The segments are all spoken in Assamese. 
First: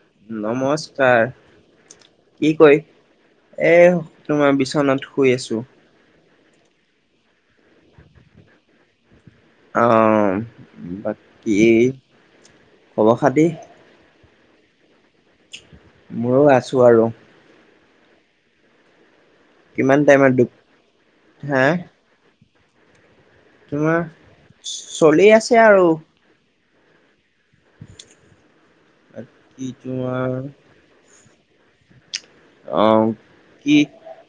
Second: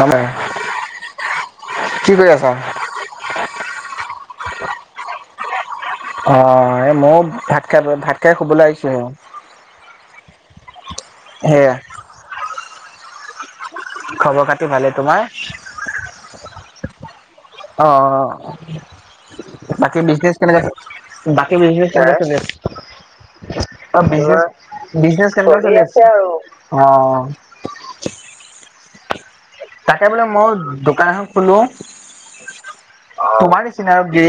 নমে নমস্কাৰ কৰি আছা? কি কয় এ তোমাৰ বিচনাত শুই আছো। অ, এই ময়ো ভাত খাই, ভাত খাই, শুবলৈ আহিছো। অ, বাকী সেয়া খবৰ খাতি খবৰ খাতি ভালেই তোমাৰ? মোৰো আছো আৰু। অ', অ'। কিমান বাকী টাইমত বিজনেচ দু কেনে বাকী হা বিজনেচ কেনেকৈ চলি আছে। অ, তোমাৰ বিজনেছ, বিজনেছ কেনেকুৱা চলি আছে, চলি আছে, আৰু অ'। কি তাকে বোলে তোমাৰ মই দোকান এখন খোলো। অ তোমাৰ কি নিচিনা আৰু কি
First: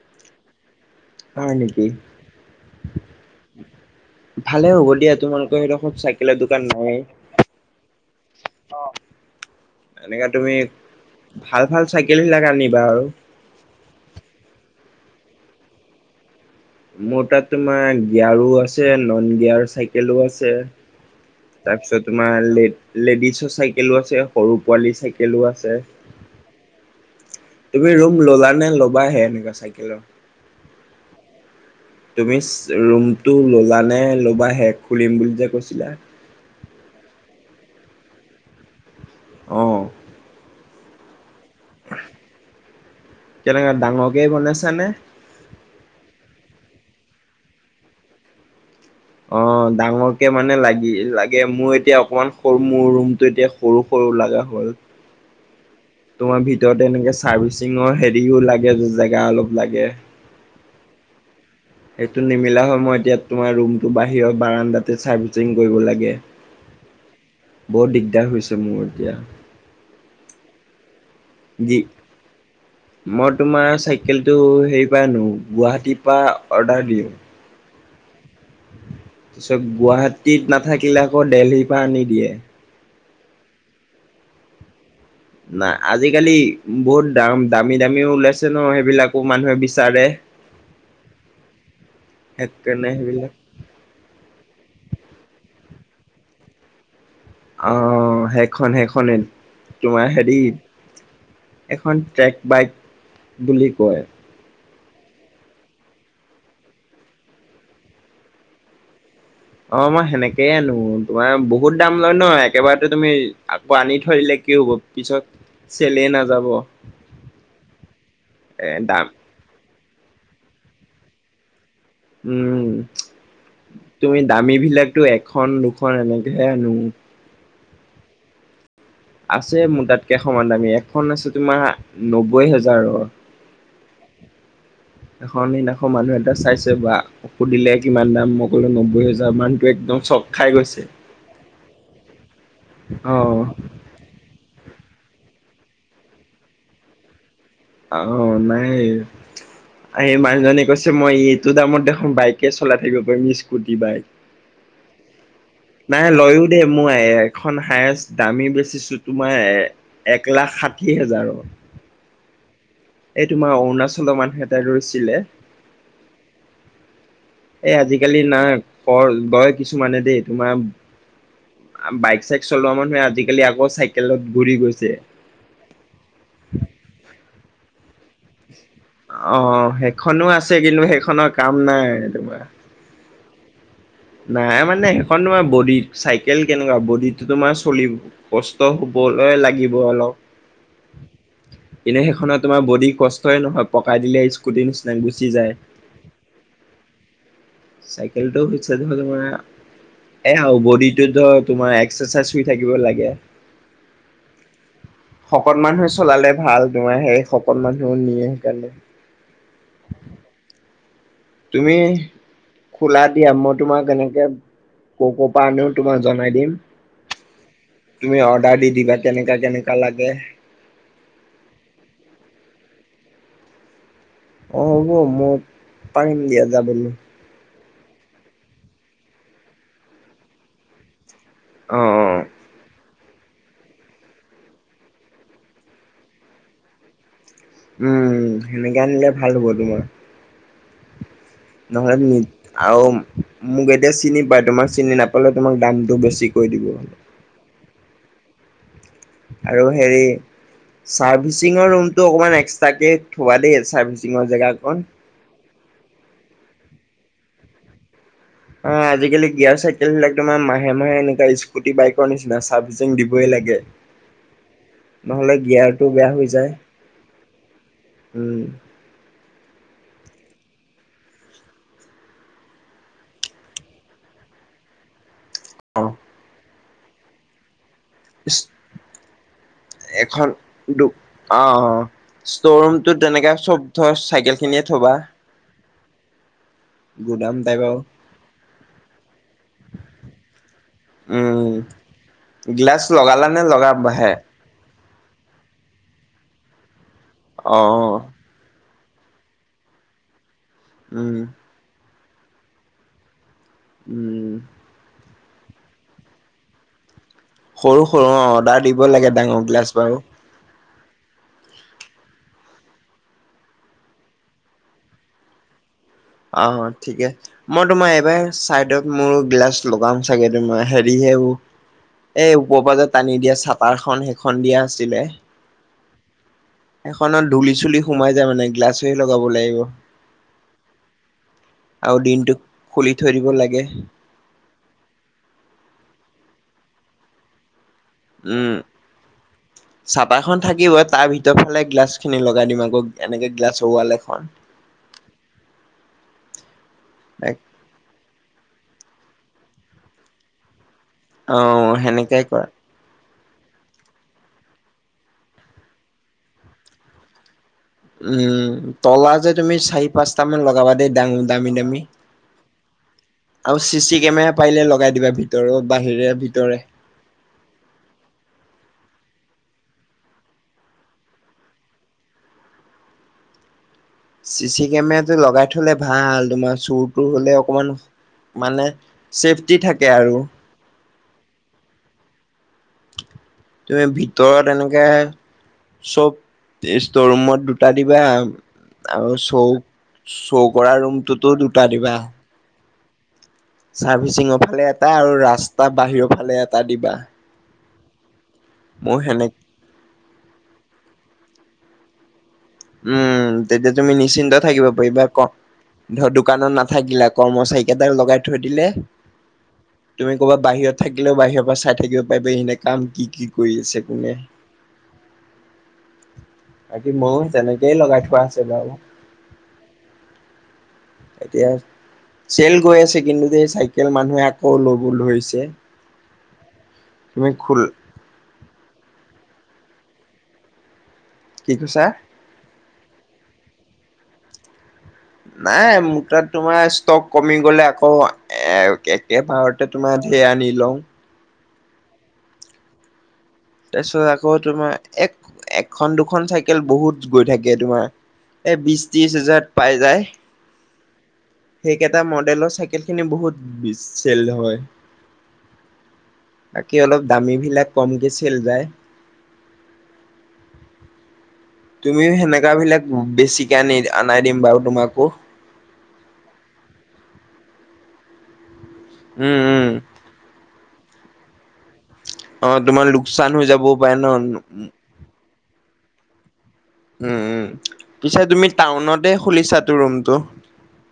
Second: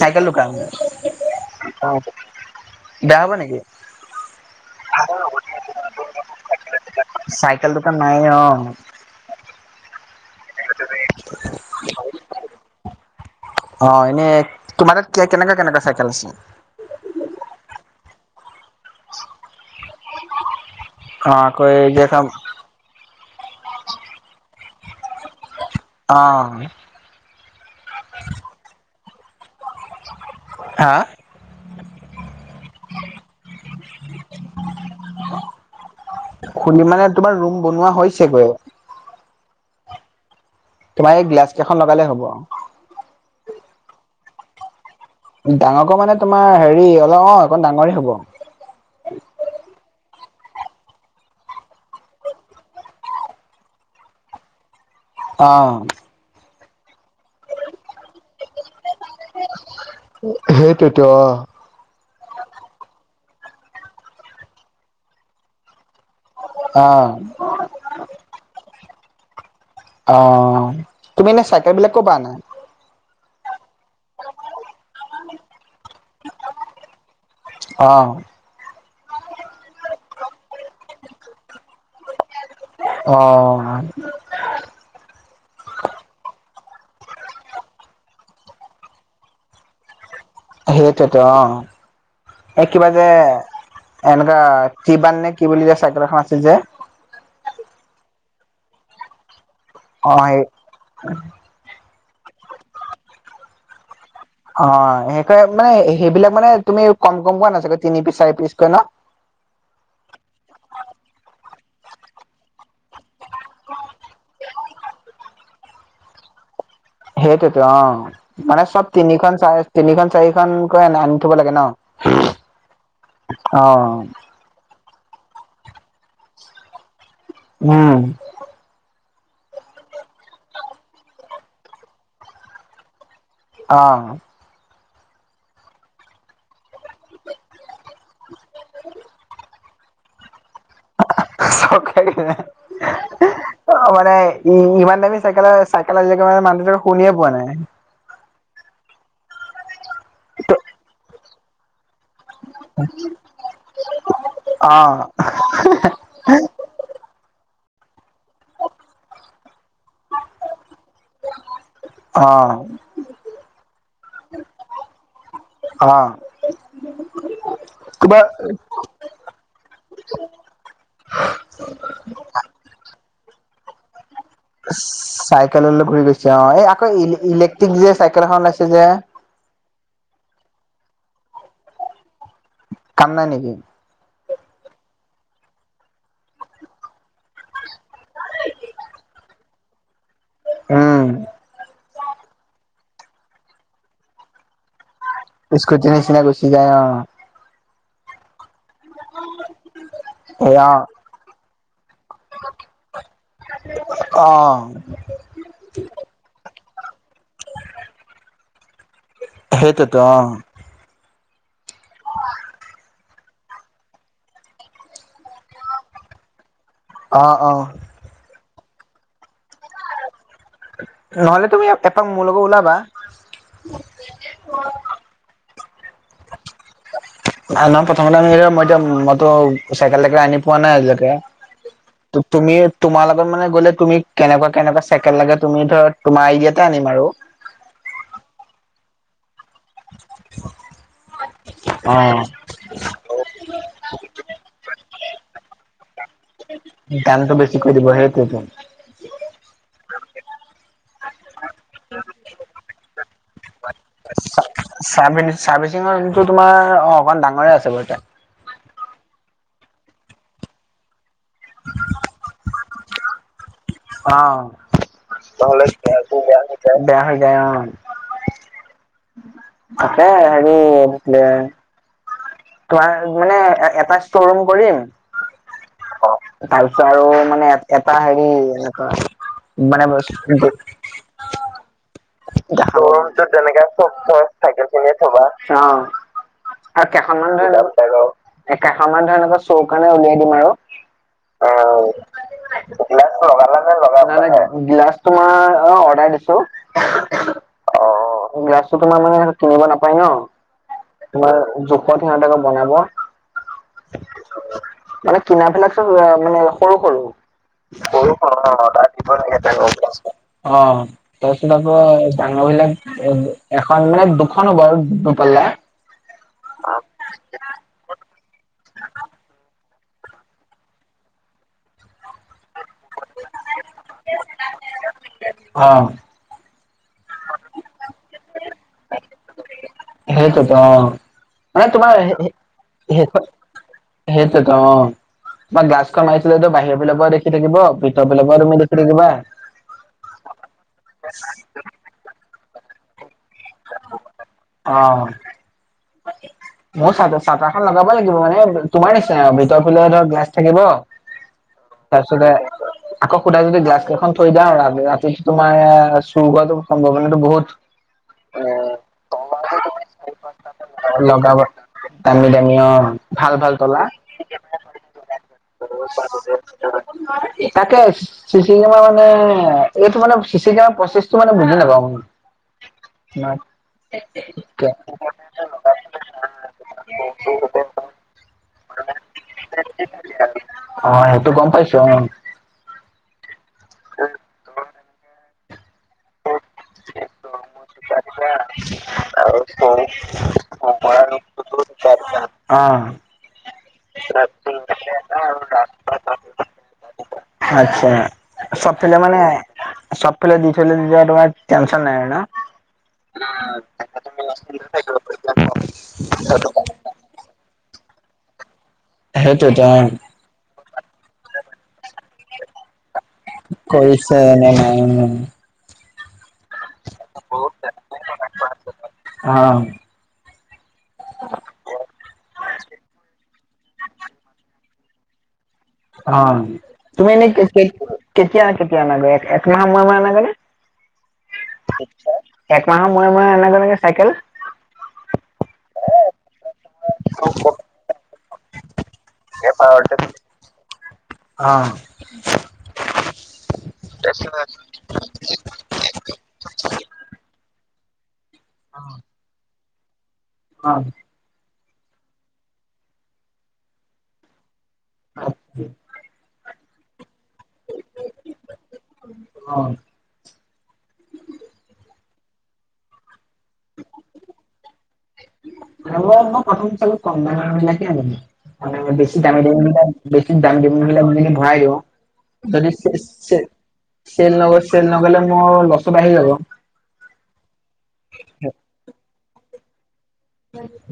চাইকেল দোকান অ, হয় নেকি বেয়া হব নেকি। ভালে [inaudible] হ'ব দিয়া তোমালোকৰ সেইডোখৰত চাইকেলৰ দোকান নাই [unintelligible] নাই অ'। এনেকা তুমি ভাল, ভাল চাইকেলবিলাকে আনিবা আৰু। অ, এনেই তোমাৰ তাত কে, কেনেকা, কেনেকুৱা চাইকেল আছিল। মোৰ তাত তোমাৰ গিয়াৰো আছে, নন, গিয়াৰ চাইকেলো আছে। অ' আকৌ এই যে তাৰপিছত এখন তোমাৰ লে, লেডিছৰ চাইকেলো আছে, সৰু পোৱালি চাইকেলো আছে। অ' তুমি ৰুম ল'লা নে ল'বাহে এনেকুৱা চাইকেলৰ হা? তুমি ৰুমটো ল'লা নে ল'বাহে খুলিম বুলি যে কৈছিলা? খুুলি মানে তোমাৰ ৰুম বনোৱা হৈছেগৈ। অ, তোমাৰ এই গ্লাছ কেইখন লগালে হ'ব। কেনেকে ডাঙৰকেই বনাইছানে। ডাঙৰকৈ মানে তোমাৰ হেৰি, অলপ অ অকণ ডাঙৰে হ'ব। অ, ডাঙৰকে মানে লাগি লাগে মোৰ এতিয়া অকমান সৰু মোৰ ৰুমটো এতিয়া সৰু সৰু। লগা হ'ল। অ, তোমাৰ ভিতৰত এনেকে চাৰ্ভিচিঙৰ হেৰিও লাগে জেগা অলপ লাগে। সেইটোইতো‌ অ', সেইটো নিমিলা হয় মই এতিয়া তোমাৰ ৰুমটো বাহিৰত বাৰাণ্ডাতে চাৰ্ভিচিং কৰিব লাগে। অ বহুত দিগদাৰ হৈছে মোৰ এতিয়া। অ, তুমি এনে চাইকেল দি বিলাক কৰ পৰা অনা। মই তোমাৰ চাইকেলটো হেৰি পৰা আনো গুৱাহাটীৰ পৰা অৰ্ডাৰ দিওঁ। অ, তাৰপিছত গুৱাহাটীত নাথাকিলে আকৌ দেলহিৰ পৰা আনি দিয়ে। অ, নাই আজিকালি বহুত দাম দামী দামীও ওলাইছে ন সেইবিলাকো মানুহে বিচাৰে। সেইটোতো অ, এই কিবা সেইকাৰণে যে, সেইবিলাক এনেকুৱা কি বান নে কি। কি, বুলি যে চাইকেল এখন আছে যে। আহ, সেইখন সেইখনে তোমাৰ হেৰি সেই এখন ট্ৰেক বাইক, বুলি কয়। অ, [unintelligible] মানে সেইবিলাক মানে তুমি কম কমকৈ আনা চাগৈ তিনি পিচ চাৰি পিচকৈ ন। অ, মই সেনেকেই আনো। তোমাৰ বহুত দাম লয় ন একেবাৰেো তুমি আকৌ আনি থৰিলে কি হ'ব পিছত চেলে নাযাব। সেইটোতো অ, মানে এ চব দাম তিনিখন চ তিনিখন চাৰিখনকৈ আনি থব লাগে ন উম, অ তুমি দামী বিলাকতটো এক এখন দুখন এনেকেহে আনো। হম', আছে মোৰ তাত কেইখনমান দামী এখন আছে তোমাৰ নব্বৈ হোজাৰৰ অ, এখন সদিনাখন মানুহ এটা চাইছে বা সুধিলে কিমান দাম মই কলো নব্বৈ হোজাৰ মান সি, একদম চক খাই গৈছে চক খাই‌ গৈছে, অ', অ', মানে। ইমান দামী চাইকেল চাইকেল আজিলকে মানে মানুহতো শুনিয়ে পোৱা নাই। অ, নাই, আহেই মানুহজনে কৈছে মই এইটো দামত দেখো বাইক চলাই থাকিব পাৰিম স্কুটি বাইক অ নাই লয়ও দে মোৰ এক এখন হায়েষ্ট দামী বেচিছোঁ তোমাৰ এক লাখ ষাঠি হোজাৰৰ অ, এই তোমাৰ অৰুণাচলৰ মানুহ এটাই ৰৈছিলে। অ', এ, কিবা আজিকালি না কৰ গয় কিছুমানে দেই তোমাৰ বাইক চাইক চলোৱা মানুহে আজিকালি আকৌ চাইেল চাইকেললৈ ঘুৰি গৈছে অ এই আকৌ ইলেক্ট্ৰিক যে চাইকেল এখন ওলাইছে যে অ, সেইখনো আছে। কিন্তু সেইখনৰ কাম নাই তোমাৰ কাম নাই নেকি? নাই মানে এখন তোমাৰ বডিত চাইকেল কেনেকুৱা বডিতো তোমাৰ চলিব কষ্ট হ'বলৈ লাগিব অলপ উম, এনে সেইখনত তোমাৰ বডি কষ্টইে নহয় পকাই দিলে স্কুটি উকো তেনে চিনে গ চি যায় অ'। চাইকেলটো হৈছে ধৰ, তোমাৰ এ এ আৰু অ বডিটো ধৰ তোমাৰ থাক লাগে, অ শকত মানহ হৈ চলালে ভাল। তোমাৰ সেই সকল মানুহো নিয়ে সেইকাৰণে। সেইটোত অ'। তুমি খোলা দিয়া মই তোমাক এনেকে, ক ক' পৰা আনও তোমাক জনাই দিম। অ অ তুমি অৰ্ডাৰ দি দিবা কেনেকা কেনেকা লাগে। নহলে তুমি এপাক মোৰ লগত ওলাবা। অ, হ'ব, মই পাৰিম দিয়া যাবলৈ। ন, নহয় প্ৰথমতে আম মই এতিয়া মইতো চাইকেল চাইকেল আনি পোৱা নাই আজিলৈকে। অ' ত, অ' তুমি তোমাৰ লগত মানে গ'লে তুমি কেনেকুৱা কেনেকুৱা চছেকেণ্ড লাগে তুমি ধৰ তোমাৰ আইডিয়াতেটা আনিম আৰু। উম, সেনেকে আনিলে ভাল হ'ব তোমাৰ। নহলে আৰু, মোক এতিয়া চিনি পায় তোমাৰ চিনি নাপালে তোমাৰ দামটো বেছি। কৈ দিব দানত বছি কৰি দিব সেইটোৱে। আৰু হেৰি চাৰ্ভিচিঙৰ ৰুমটো অকমান এক্সট্ৰাকে থোৱা দেই চাৰ্ভিচিঙৰ জেগা চাৰ্ভি চাৰ্ভিচিঙৰটো তোমাৰ, অ' অকণমান ডাঙৰে আছে বাৰু তে অ' আজিকালি গিয়াৰ চাইকেলবিলাক তোাৰ মাহে মাহে এনেকুৱা স্কুটি বাইকৰ নিচিনা চ চাফচিং দিবই লাগে। অ'। নহ'লে ভলে গিয়াৰটো বেয়া হৈ যায়। য বেয়া হৈ যায় অ'। উম আছে সেৰি এ তোমাৰ মানে এটা ষ্ট'ৰুম কৰিম। অ' তাৰপিছত আৰু মানে এটা হেৰি ইছ এনেকা মান এখন ব দু অ অ ষ্ট'ৰ ৰুমটোত ৰুমতো তেনেকে তেনেকাে ধৰ চব খৰচ চাইকেল থাকে খিনিয়ে থবা। আৰু গুদাম কেইখনমান ধৰি টাইপ আও লওক, কেইখনমান ধৰি লক চোৰ কাৰণে উলিয়াই দিম আৰু। উম, গিলাচ লগালা নে লগাব হে? নাই নাই গিলাচ তোমাৰ অ' অৰ্ডাৰ দিছো। আহ। গাছটো তোমাৰ মানে ন, কিনিব নাপায় ন উম তোমাৰ জোখত সিহতেক বনাব। উম। কিনাবিলাক চব মানে সৰু সৰু। সৰু অ' অৰ্ডাৰ ত দিব লাগে ডাঙৰ গিলাচ ল বাৰু অ'। তাৰপিছত আকৌ ডাঙৰ বিলাক এখন মানে দুখন হ'ব আৰু দুপাল্লা। অ' অ' ঠিকেছে মই তোমাৰ এইবাৰ চাইডত মোৰ গিলাচ লগাম চাগে তোমাৰ হেৰি হেৰ এই কবাজত টানি দিয়া চাপাৰখন সেইখন দিয়া আছিলে। অ এখনত ধূুলি চুলি সোমাই যায় মানে গ্লাছ হৈ লগাব লাগিব। সেইটোতো অ', মানে তোমাৰ, আৰু দিনটোক খুলি থৈ সটো দিব লাগে সেইটোতো অ' বাৰ গ্লাছখন মাৰিছিলেতো বাহিৰ বিলাক দেখি থাকিব। ভিতৰ ফালৰ পৰা তুমি উম, দেখি থাকিবা। চপা খন থাকিব তাৰ ভিতৰ ফালে গ্লাছ খিনি লগাই দিম আৰু। এনেকে গ্লাছৰ ৱাল এখন। অ। মোৰ চ চা এখন লগাব লাগিব মানে তোমাৰ নিচিনা ভিতৰ ফালে ধৰ গেছ থাকিব। অ' সেনেকাই তাৰপিছতে কৰে। আকৌ সুদাই যদি গছ কেইখন থৈ দিওঁ ৰাতিটো তোমাৰ চুৰ কৰোৱাটো সম্ভাৱনাটো বহুত এ উম তলা যে তুমি চাৰি পাঁচটা মান লগাবা দেই দাামো দামি দামী। দামি দামি অ' ভাল ভাল আৰু চি তলা। চি কেমেৰা পাৰিলে লগাই দিবা ভিতৰত বাহিৰে ভিতৰে। তাকে চিচি কেমেৰা মানে এইটো মানে চিচি কেমেৰা প্ৰচেছটো মানে বুজি নাপাওঁ। [unintelligible] চিচি কেমেৰাটো লগাই থ'লে ভাল, তোমাৰ চোৰ-তোৰ হ'লে অকমান মানে ছেফটি থাকে আৰু। অহ, সেইটো গম পাইছোঁ অহ। তুমি ভিতৰত এনেকে চব ষ্টৰ ৰুমত দুটা দিবা আৰু চৌক চৌ কৰা ৰুমটোতো দুটা দিবা। অ চাৰ্ভিচিংৰ ফালে এটা আৰু ৰাস্তা বাহিৰৰ ফালে এটা দিবা। আচ্ছা চব ফালে মোৰ মানে সেনে চবফালে দিলে তেতিয়া তোমাৰ টেনচন নাই আৰু ন'। উম' তেতিয়া তুমি নিশ্চিন্ত থাকিব পাৰিবা। ক' ধৰা দোকানত নাথাকিলা কৰ্মচাৰীকেইটাক লগাই থৈ দিলে। সেইটো তুমি ক'বা বাহিৰত থাকিলেও বাহিৰৰ পৰা চাই থাকিব পাৰিবা [unintelligible] কাম কি কি কৰি আছে কোনে। কৰিছে নে নাই বাকী মোৰো তেনেকেই লগাই থোৱা আছে বাৰু। অ এতিয়া চেল গৈ আছে কিন্তু চাইকেল মানুহে আকৌ ল'ব ধৰিছে। অহ, তুমি এনেই কেতিয়া-কেতিয়া আনাগৈ একমাহ মান সময় লাগেনে? কি কৈছা? একমাহৰ মুৰে-মুৰে আনাগৈনে চাইকেল। নাই মোৰ তাত তোমাৰ ষ্টক কমি গ'লে আকৌ এ একেবাৰতে তোমাৰ ধেৰ আনি লওঁ। অহ। তাৰপিছত আকৌ তোমাৰ এক, এখন দুখন চাইকেল বহুত গৈ থাকে তোমাৰ। এই বিশ ত্ৰিশ হাজাৰত পাই যায়। অহ। সেইকেইটা মডেলৰ চাইকেলখিনি বহুত চেল হয়। অ', [unintelligible] বাকী অলপ দামীবিলাক কমকে ছেল যায়। অ [unintelligible] তুমিও সেনেকা বিলাক বেছিকে আনি, আনাই দিম বাৰু তোমাকো। মই মই প্ৰথম চাগৈ কম দামীবিলাকে আনিবি মানে, বেছি উম উম দামীবিলক বেছি দামী মোৰবিলাক যদি ভৰাই দিওঁ, অ যদি তোমাৰ চে লোকচান চে হৈ যাবও পাৰে ন। চেল নগ'ল চে নগ'লে মোৰ লছটো বাঢ়ি যাব। উম', উম'। পিছে তুমি টাউনতে খুলিছাতো ৰুমটো। তো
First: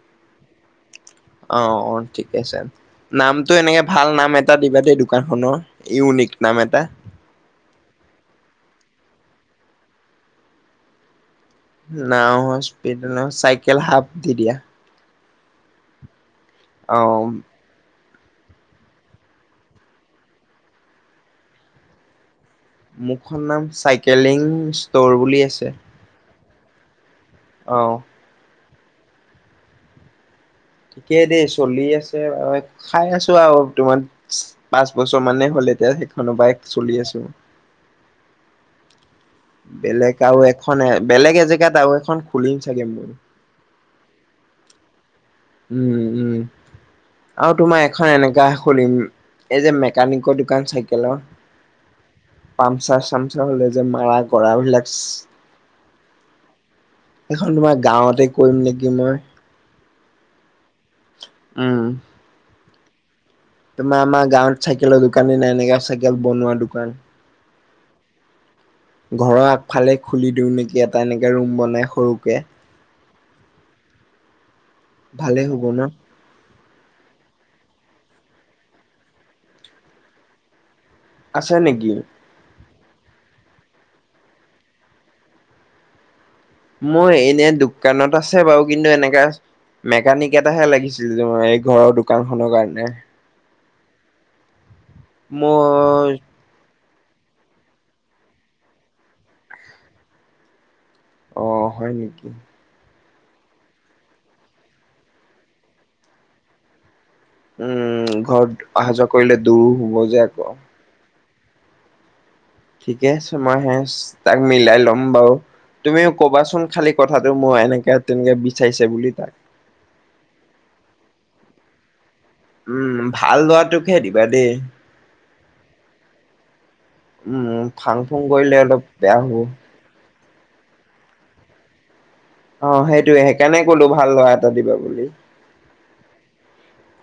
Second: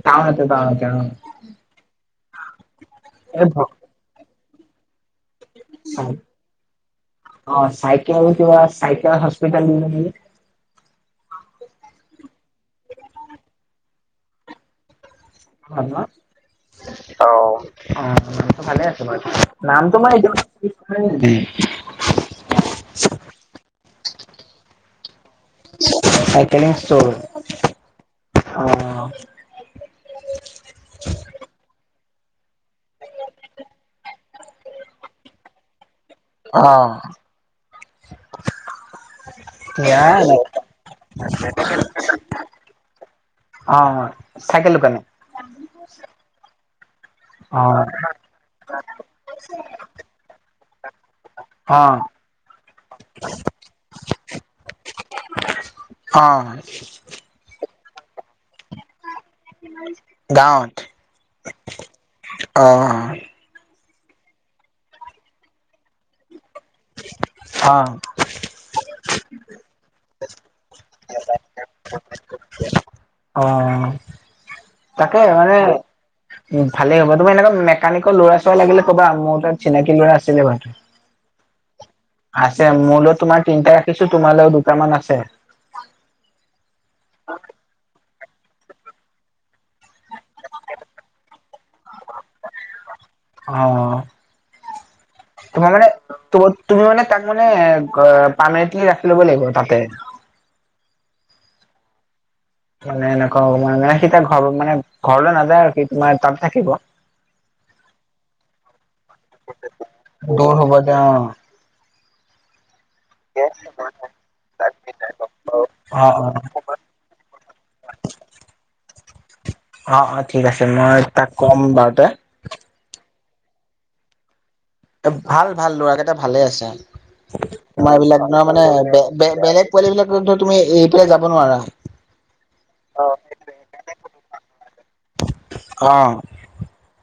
টাউনতে টাউনতে অ অহ', অহ', ঠিকে আছে। নামটো এনেকে ভাল নাম এটা দিবা দেই। দোকানখনৰ ইউনিক নাম এটা। অহ, চাইকেল কিবা চাইকেল [unintelligible] নাউ স্পিড নহয়, চাইকেল হাফ দি দিয়া। হা, হ? অ অহ। অহ, বাকী ভালে আছে বাৰু। নামটো তোমাৰ এতিয়া [unintelligible] মোৰখন নাম চাইকেলিং ষ্টৰ বুলি আছে। Cycling store. অহ। অহ। ঠিকে দেই চলি আছে। খাই আছোঁ আৰু তোমাৰ পাঁচ বছৰ মানে হ'ল এতিয়া কোনো বাইক চলি অ', আছোঁ। বেলেগ আৰু এখন বেলেগ এজেগাত আৰু এখন খুলিম চাগে মই। অ চাইকেল দোকানে। উম উম। আৰু তোমাৰ অ', এখন এনেকা খলম, এই যে মেকানিকৰ দোকান চাইকেলৰ। অ'। পামচাৰ-চামচাৰ হ'লে যে মাৰা কৰা [unintelligible] অ। এখন তোমাৰ গাঁৱতে কৰিম নেকি মই। গাঁৱত? উম'। অ। তোমাৰ আমাৰ গাঁৱত চাইকেলৰ দোকানী নাই নেকি? চাইকেল বনোৱা টো অ। ঘৰৰ আগফালে খুলি দিওঁ নেকি এটা এনেকে ৰুম বনাই সৰুকে। অ। ভালেই হ'ব ন। উ ভালেই হ'ব। তোৰ এনেুৱা মেকানিকৰ ল'ৰা-চৰা লাগিলে ক'বা, মোৰ তাত চিনাকি ল'ৰা আছিলে ভাল আছে নেকি। মোলৈ তোমাৰ তিনিটা ৰাখিছো, তোমালৈও দুটামান আছে। মই এনে দোকানত আছে বাৰু কিন্তু এনেকা মেকানিক এটাহে লাগিছিল ঘৰৰ দোকানখনৰ কাৰণে। অ', তোমাৰ মানে মই তম তুমি মানে তাক মানে পাৰ্মেণ্টলি ৰাখি ল'ব লাগিব তাতে। অ হয় নেকি। মানে এনেকুৱা হব মানে, সি তাৰ ঘৰ মানে ঘৰলৈ নাযায় আৰু কি তোমাৰ তাত থাকিব। উম ঘৰত অহা যোৱা কৰিলে দূৰো হ'ব যে দূৰ আকৌ। হ'ব যে অ', ঠিকে আছে মই সে তাক মিলাই ল'ম বাৰু। অ', তুমিও অ', কবাচোন খালি কথাটো মই এনেকে তেনেকে বিচাৰিছে বুলি তাক। অ ঠিক আছে মই তাক ক'ম বাৰুতে উম ভাল লোৱাটোকহে দিবা দেই। ভাল ভাল ল'ৰা কেইটা ভালে আছে, উম তোমাৰ ফাং ফুং এইবলাক নহয় কৰিলে মানে অলপ বেয়া হ'ব বেলেগ পোৱালি বিলাক তু-তুমি এতিয়াই যাব নোৱাৰা। অ সেইটোয়ে সেইকাৰণে কলো ভাল ল'ৰা এটা দিবা বুলি। অ।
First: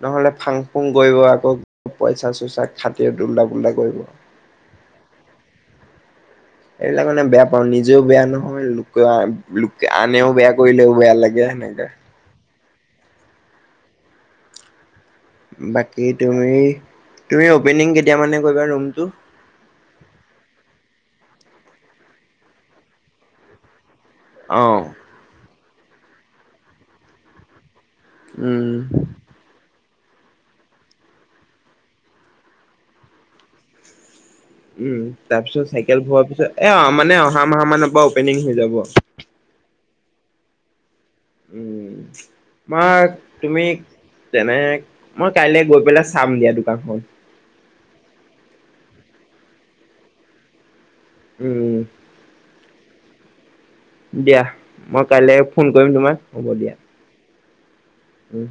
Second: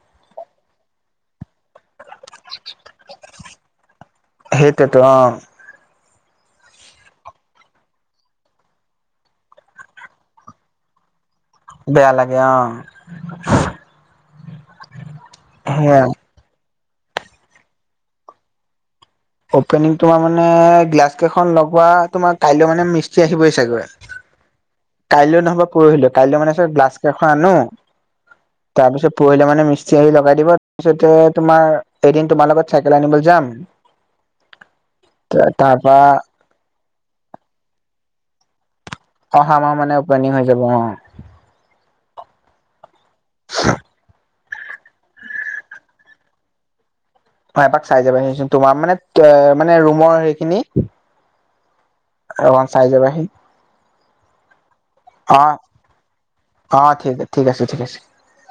নহলে ফাং ফুং কৰিব আকৌ অলপ পইচা চইচাক খাতি দুম্লা বোল্লা কৰিব। সেইটোৱেতো অ', [inaudible] এইবিলাক মানে বেয়া পাওঁ। নিজেও বেয়া নহয় লোক লোকে আনেও বেয়া কৰিলেও বেয়া লাগে। সেনেকে বেয়া লাগে অ। সেয়া। বাকী তুমি, তুমি অপেনিং কেতিয়া মানে কৰিবা ৰুমটো? অপেনিং তোমাৰ মানে গ্লাছ কেইখন লগবোৱা তোমাৰ কাইলৈ মানে মিস্ত্ৰী আহিবই চাগৈ, অ কাইলৈ নহবা পৰহিলো কাইলৈ মানে গ্লছ কেইখন আনো, উম তাৰ পিছত পৰহিলে মানে মি চিঞৰি লগাই দিব। তাৰপিছতে তোমাৰ এদিন তোমাৰ লগত চাইকেল আনিব যাম, উম তাৰ পিছত চাইকেল পোৱাৰ পিছত এ অ মানে অহা মাহ মানৰ পৰা অপেনিং হৈ যাব। অহা মাহ মানে অপেনিং হৈ যাব অ। উম মই তুমি তেনে, মই কাইলৈ গৈ পেলাই চাম দিয়া দোকানখন। অ এপাক পাক চাই যাব সি চন তোমাৰ মানে মানে ৰুমৰ সেইখিনি উম। [unintelligible] চাই যাবাহি। দিয়া মই কাইলৈ অ ফোন কৰিম তোমাক হ'ব দিয়া। অ ঠিক ঠিক আছে ঠিক আছে। উম।